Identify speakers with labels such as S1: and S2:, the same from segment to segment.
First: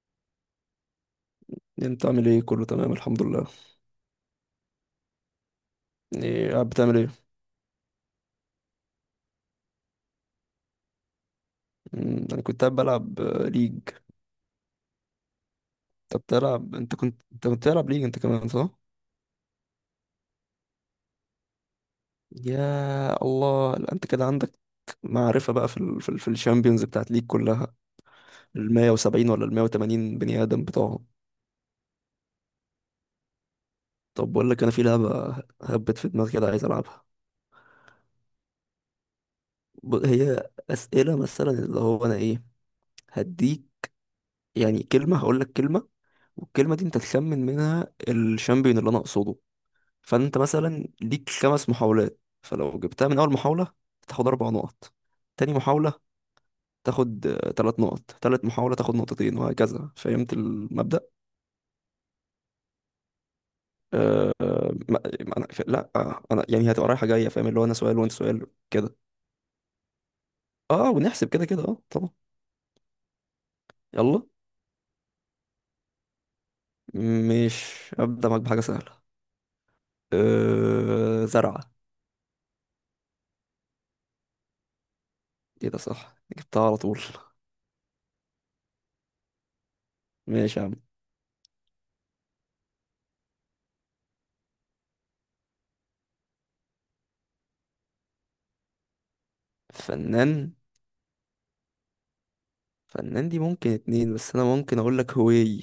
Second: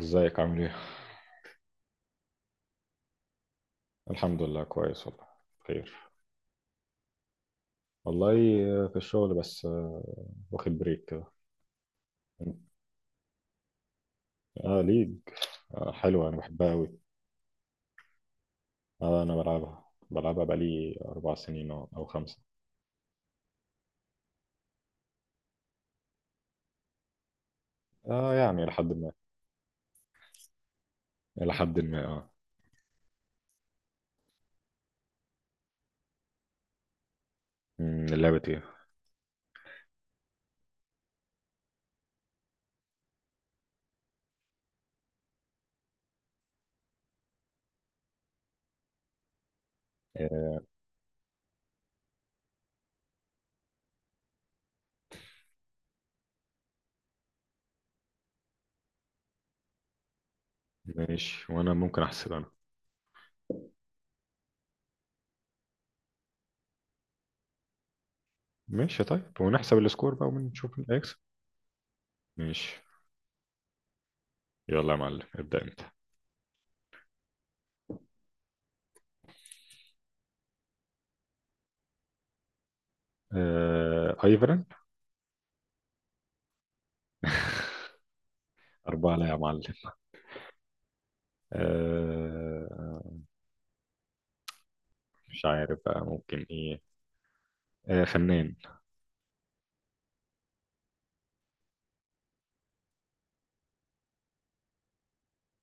S1: ازيك عامل ايه؟
S2: انت عامل ايه؟ كله تمام الحمد لله.
S1: الحمد لله كويس والله. بخير.
S2: ايه قاعد بتعمل ايه؟
S1: والله، في الشغل بس واخد بريك كده.
S2: انا كنت قاعد بلعب ليج.
S1: اه، ليج.
S2: انت
S1: حلوة، انا بحبها
S2: بتلعب انت
S1: قوي.
S2: كنت انت كنت بتلعب ليج انت كمان صح؟
S1: آه، انا بلعبها بلعبها بقالي 4 سنين او خمسة.
S2: يا الله، لا انت كده عندك معرفة بقى في الشامبيونز بتاعت ليج كلها،
S1: اه يعني الى
S2: ال
S1: حد ما.
S2: 170 ولا ال 180 بني ادم بتوعهم.
S1: الى حد ما، اه.
S2: طب بقول لك، انا في لعبة هبت في دماغي كده عايز العبها.
S1: لعبة ايه؟
S2: هي اسئلة، مثلا اللي هو انا ايه هديك، يعني كلمة هقول لك كلمة، والكلمة دي انت تخمن منها الشامبيون اللي انا اقصده. فانت
S1: آه
S2: مثلا ليك خمس محاولات، فلو جبتها من اول محاولة تاخد اربع نقط، تاني محاولة تاخد تلات نقط، تالت محاولة تاخد نقطتين، وهكذا. فهمت المبدأ؟
S1: ماشي. وانا ممكن احسب انا؟
S2: آه، ما- ما أنا ف... لا آه، أنا يعني هتبقى رايحة جاية، فاهم؟ اللي هو أنا سؤال وأنت سؤال. كده
S1: ماشي طيب، ونحسب السكور بقى ونشوف مين هيكسب.
S2: ونحسب، كده كده طبعا.
S1: ماشي.
S2: يلا.
S1: يلا يا معلم، ابدأ انت.
S2: مش أبدأ معاك بحاجة سهلة. زرعة.
S1: آه، ايفرن.
S2: إيه ده، صح، جبتها على طول.
S1: أربعة، لا يا معلم.
S2: ماشي يا عم.
S1: آه، مش عارف بقى ممكن ايه. آه، فنان.
S2: فنان فنان دي ممكن اتنين، بس أنا ممكن أقول لك هوي.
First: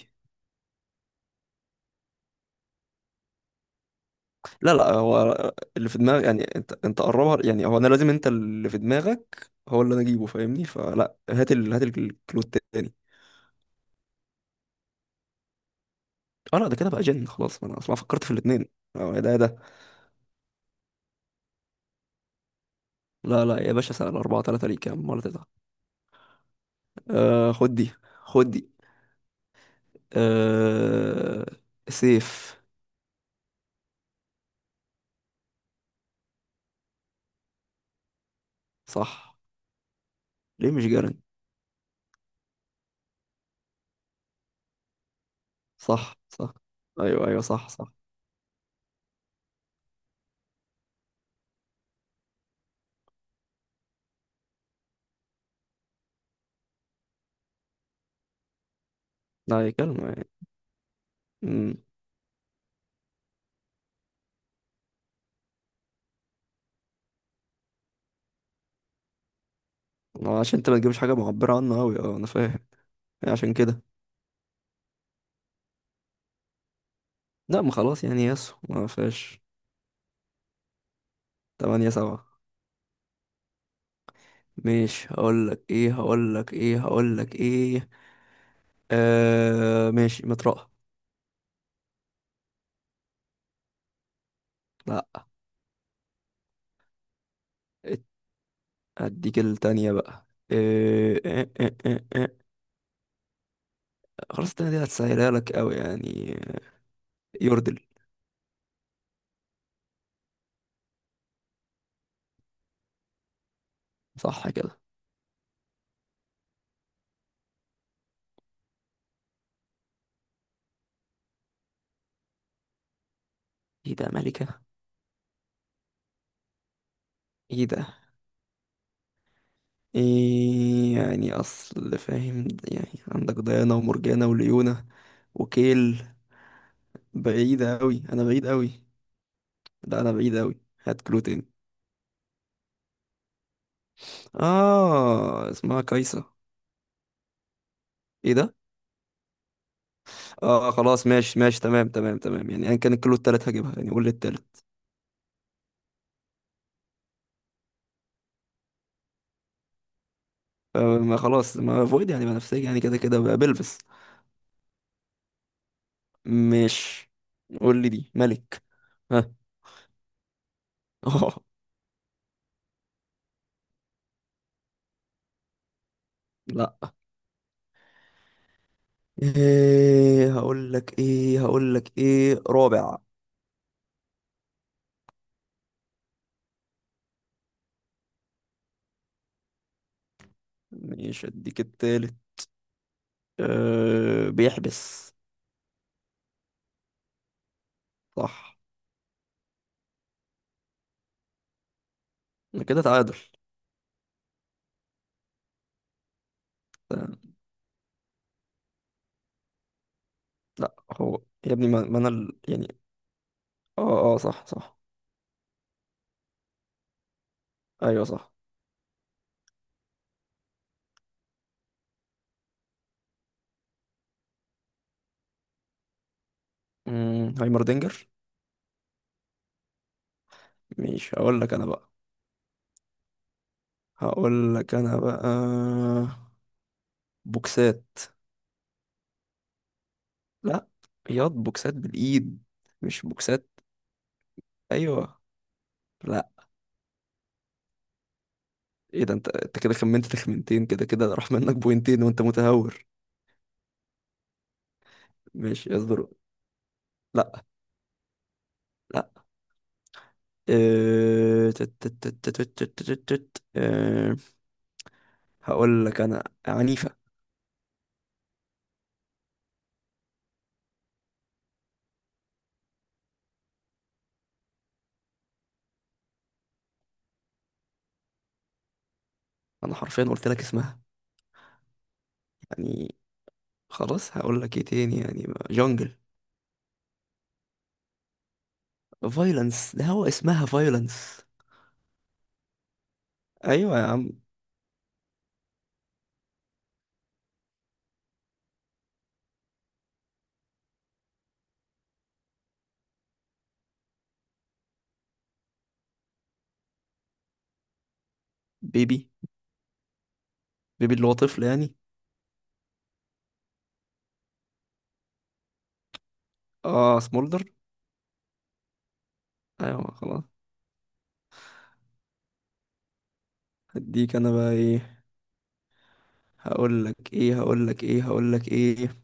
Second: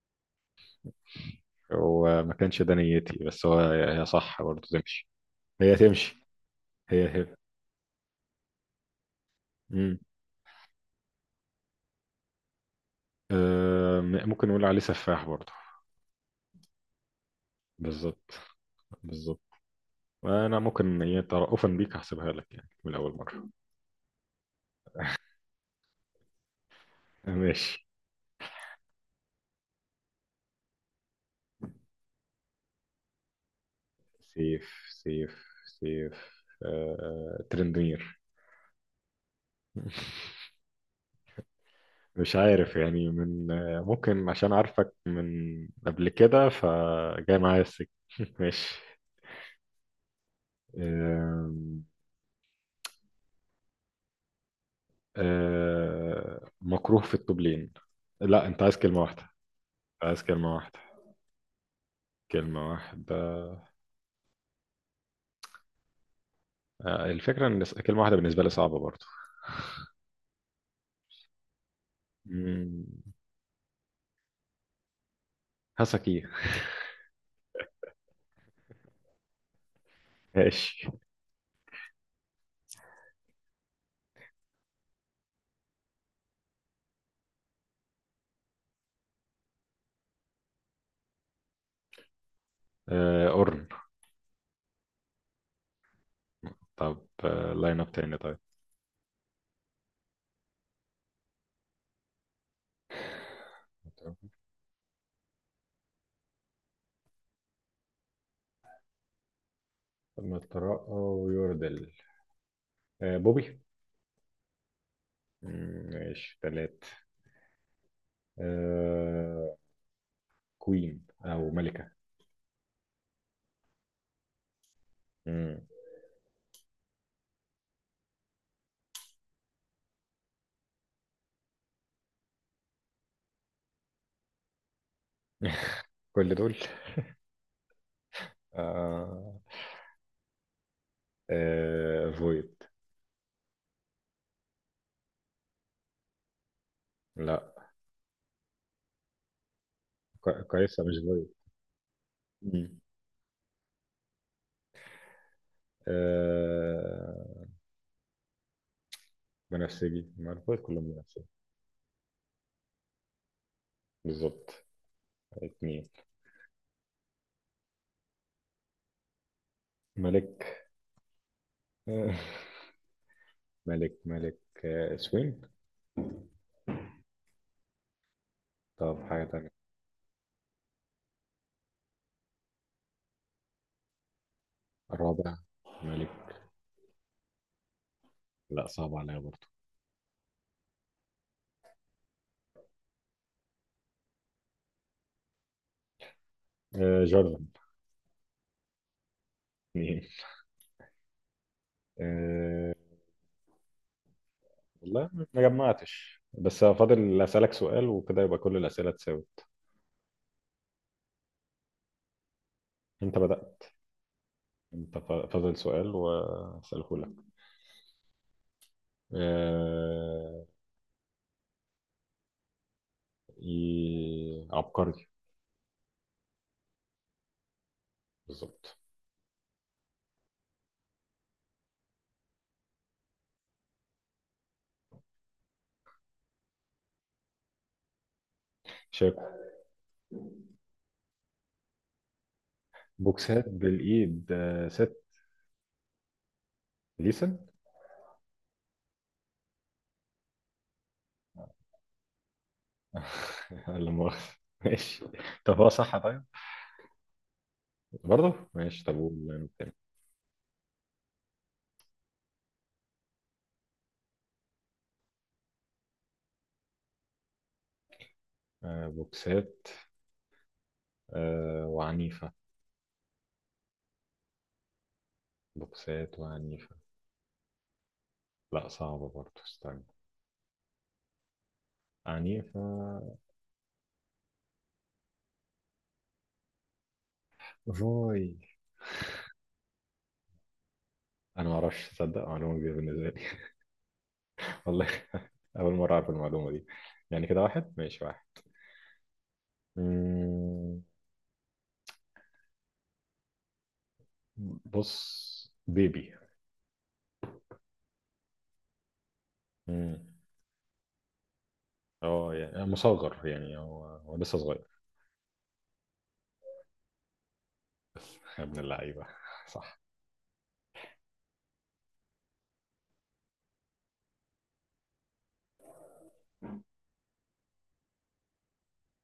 S1: وما كانش ده نيتي، بس هو هي صح برضه
S2: لا لا،
S1: تمشي.
S2: هو
S1: هي
S2: اللي في
S1: تمشي.
S2: دماغك، يعني انت
S1: هي هي.
S2: قربها، يعني هو انا لازم انت اللي في دماغك هو اللي
S1: مم.
S2: انا اجيبه، فاهمني؟ فلا، هات الكلو التاني.
S1: آه، ممكن نقول عليه سفاح برضه.
S2: اه لا، ده كده بقى جن خلاص، ما انا اصلا فكرت
S1: بالظبط.
S2: في الاثنين. اه يا ده يا
S1: بالظبط.
S2: ده.
S1: انا ممكن إيه، ترأفا بيك هحسبها لك يعني من اول
S2: لا
S1: مره.
S2: لا يا باشا، سنة الأربعة تلاتة، ليك يا عم ولا تزعل.
S1: آه،
S2: خد
S1: ماشي.
S2: دي، خد دي. آه سيف.
S1: سيف سيف. سيف، ترندمير.
S2: صح. ليه مش جارن؟
S1: مش عارف يعني من ممكن عشان عارفك من قبل
S2: صح
S1: كده
S2: صح. ايوه
S1: فجاي
S2: ايوه،
S1: معايا
S2: صح
S1: السكة.
S2: صح.
S1: ماشي. آم، آه مكروه في الطبلين. لا انت عايز كلمة واحدة؟
S2: لا هي كلمة
S1: عايز
S2: يعني.
S1: كلمة واحدة.
S2: امم
S1: كلمة واحدة آه. الفكرة ان كلمة واحدة بالنسبة لي صعبة برضو.
S2: عشان انت ما تجيبش حاجة معبرة عنه اوي، اه انا فاهم
S1: مم،
S2: يعني، عشان كده.
S1: هسكي.
S2: لا ما خلاص، يعني يسو ما فيهاش.
S1: ماشي.
S2: تمانية سبعة. ماشي، هقولك ايه. ماشي، مطرقة.
S1: آه قرن.
S2: لا.
S1: طب، لاين اب
S2: ات-
S1: تاني طيب.
S2: هديك التانية بقى. إيه إيه إيه إيه إيه. خلاص التانية دي هتسهلها لك أوي يعني. يوردل.
S1: ما الترقى ويوردل. آه بوبي.
S2: صح كده.
S1: ماشي تلات. آه كوين او ملكة.
S2: ايه ده، ملكة؟
S1: مم.
S2: ايه ده، ايه يعني؟ اصل فاهم، يعني عندك ديانا ومرجانة وليونة وكيل.
S1: كل دول.
S2: بعيدة أوي، أنا بعيد أوي.
S1: آه.
S2: لا أنا بعيد أوي. هات كلو تاني.
S1: آه فويد.
S2: اه، اسمها كايسة.
S1: لا
S2: ايه ده. اه
S1: كويسة، مش
S2: خلاص ماشي ماشي، تمام تمام تمام. يعني ايا
S1: فويد.
S2: كان الكيلو التالت هجيبها، يعني قول لي التالت.
S1: آه بنفسجي، ما الألفاظ كلهم
S2: ما
S1: بنفسجي.
S2: خلاص، ما فويد يعني بنفسجي، يعني كده كده بقى بلبس.
S1: بالظبط. اتنين.
S2: مش قول لي دي ملك. ها.
S1: ملك.
S2: اه.
S1: آه، ملك ملك. آه سوين.
S2: لا.
S1: طب حاجة تانية.
S2: ايه هقول لك ايه رابع.
S1: رابع. ملك. لا، صعب عليا برضه.
S2: مش اديك التالت. أه بيحبس.
S1: آه جوردن.
S2: صح.
S1: اتنين.
S2: أنا
S1: آه.
S2: كده تعادل.
S1: والله ما جمعتش، بس فاضل أسألك سؤال وكده يبقى كل الأسئلة اتساوت.
S2: لا، هو يا ابني، ما ما انا ال- يعني.
S1: انت بدأت.
S2: اه اه، صح صح.
S1: انت فاضل سؤال وأسأله لك.
S2: ايوه صح.
S1: آه... عبقري.
S2: هايمردينجر.
S1: بالظبط.
S2: مش هقول لك انا بقى. هقول لك انا بقى بوكسات
S1: شاكو.
S2: لا. ياض، بوكسات بالايد، مش
S1: بوكسات
S2: بوكسات.
S1: بالإيد، ست.
S2: ايوه. لا.
S1: ديسن.
S2: ايه ده، انت انت كده خمنت تخمنتين، كده كده راح منك بوينتين وانت متهور.
S1: لا مؤاخذة. ماشي. طب
S2: مش
S1: هو صح
S2: اصبر.
S1: طيب.
S2: لا
S1: برضه ماشي. طب
S2: لا.
S1: قول.
S2: آه، تت- تت- تت- تت- تت- تت- تت. آه، هقول لك انا عنيفة.
S1: آه، بوكسات. آه، وعنيفة. بوكسات وعنيفة. لا، صعبة برضه،
S2: انا
S1: استنى.
S2: حرفيا قلت لك اسمها
S1: عنيفة.
S2: يعني. خلاص هقول لك ايه تاني، جونجل.
S1: فوي.
S2: فايلنس، ده هو اسمها فايلنس.
S1: أنا ما أعرفش، تصدق معلومة جديدة بالنسبة لي.
S2: ايوه يا عم.
S1: والله. أول مرة أعرف المعلومة دي. يعني كده واحد ماشي واحد. مم، بص بيبي.
S2: بيبي.
S1: مم،
S2: بيبي اللي هو طفل يعني.
S1: اه يعني مصغر يعني هو هو لسه صغير.
S2: اه، سمولدر.
S1: يا ابن اللعيبة صح.
S2: ايوه خلاص. هديك انا بقى ايه. هقول لك ايه هقول لك ايه هقول لك ايه.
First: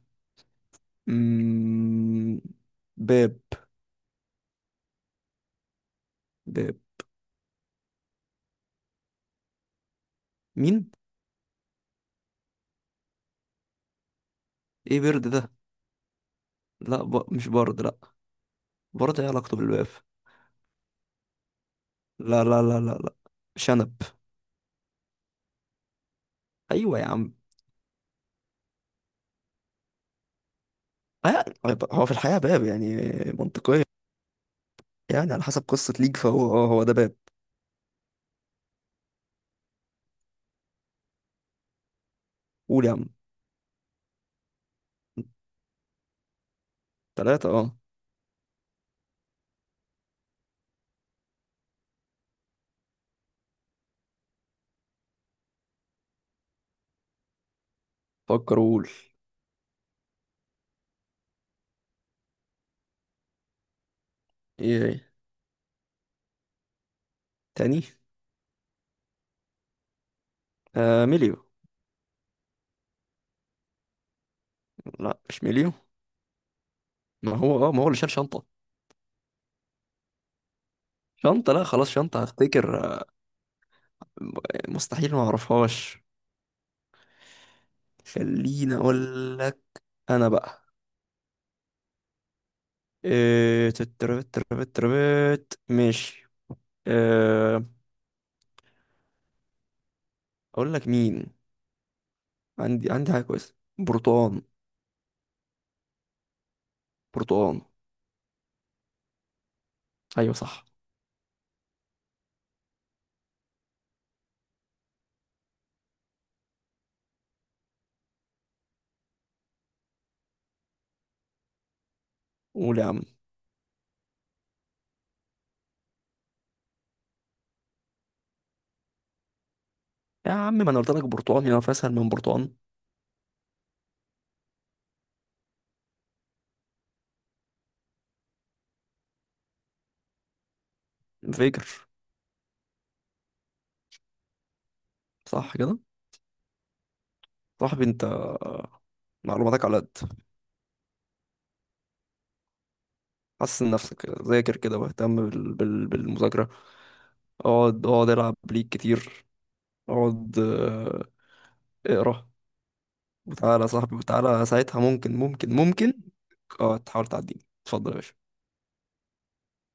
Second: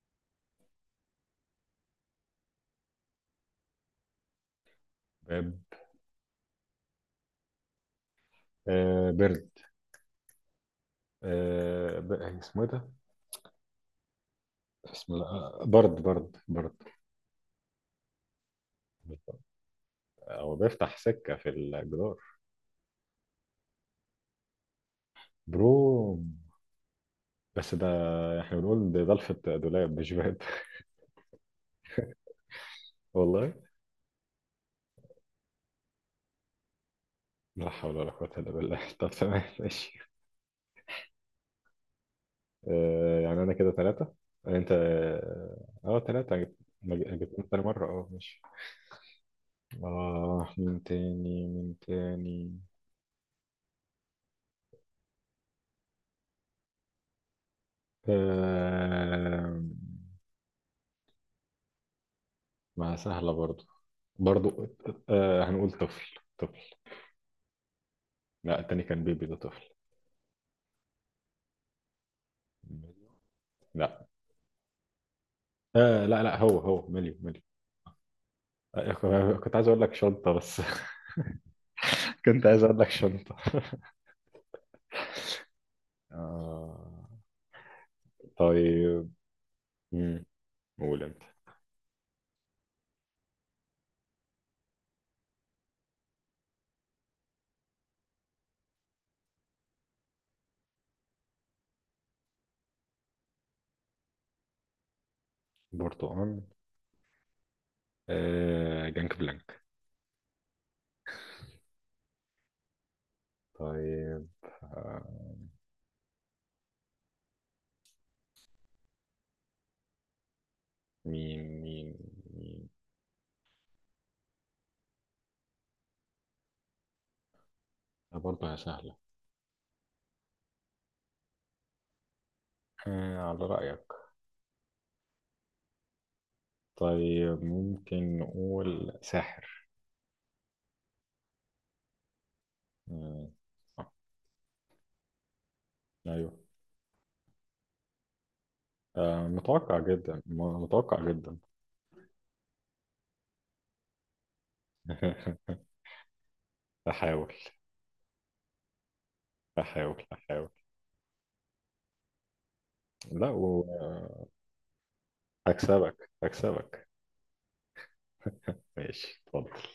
S2: مم... باب.
S1: باب.
S2: باب.
S1: آه، بيرد.
S2: مين؟
S1: اسمه إيه ده؟
S2: ايه
S1: اسم، لا،
S2: برد ده؟
S1: برد برد برد.
S2: لا مش برد، لا. برد، ايه علاقته بالباب؟
S1: هو بيفتح سكة في الجدار.
S2: لا لا لا لا لا. شنب.
S1: برو.
S2: ايوه يا عم.
S1: بس ده، احنا بنقول ده ضلفة دولاب مش باب.
S2: طيب، هو في الحقيقه باب يعني.
S1: والله.
S2: منطقيه، يعني على حسب قصه ليك، فهو اه هو ده باب.
S1: لا حول ولا قوة إلا بالله. طب تمام ماشي.
S2: قول يا عم.
S1: آه، يعني أنا كده ثلاثة. أنت. أه ثلاثة جبت. ما جبتهم
S2: ثلاثة
S1: تاني
S2: اه.
S1: مرة. أه ماشي. آه، مين تاني مين تاني؟
S2: فكر وقول.
S1: آه. ما سهلة برضو. برضو.
S2: ايه
S1: آه هنقول طفل طفل.
S2: تاني.
S1: لا، التاني كان بيبي، ده طفل.
S2: مليو.
S1: ميليو. لا.
S2: لا مش مليون.
S1: آه، لا لا، هو هو مليو
S2: ما
S1: مليو.
S2: هو اه ما هو اللي شال شنطة.
S1: آه، كنت عايز اقول لك شنطة بس.
S2: شنطة، لا خلاص، شنطة
S1: كنت عايز اقول
S2: هفتكر
S1: لك شنطة.
S2: مستحيل ما اعرفهاش.
S1: آه.
S2: خليني
S1: طيب.
S2: اقول لك.
S1: مم،
S2: انا بقى
S1: قول انت.
S2: إيه. تتربت تربت تربت ماشي. إيه. اقول لك مين. عندي، عندي حاجة كويسة. برتقان.
S1: برتقال.
S2: برتقان.
S1: آه جانك بلانك.
S2: ايوه صح.
S1: طيب. آه. مين مين. مين.
S2: قول يا عم.
S1: آه، برضه هي سهلة.
S2: يا عم ما انا قلت لك برتقان، يا اسهل من برتقان.
S1: آه على رأيك. طيب، ممكن نقول ساحر.
S2: فيجر.
S1: مم، صح.
S2: صح كده.
S1: ايوه.
S2: صاحبي انت،
S1: آه
S2: معلوماتك على
S1: متوقع
S2: قد.
S1: جدا، متوقع جدا.
S2: حسن نفسك كده، ذاكر كده واهتم بال... بال... بالمذاكرة
S1: احاول.
S2: اقعد اقعد، العب ليك كتير.
S1: هحاول
S2: اقعد،
S1: هحاول.
S2: اقرا.
S1: لا،
S2: وتعالى يا صاحبي،
S1: وهكسبك.
S2: وتعالى ساعتها ممكن ممكن ممكن. اه
S1: هكسبك.
S2: تحاول تعديني، اتفضل يا باشا.
S1: ماشي، اتفضل.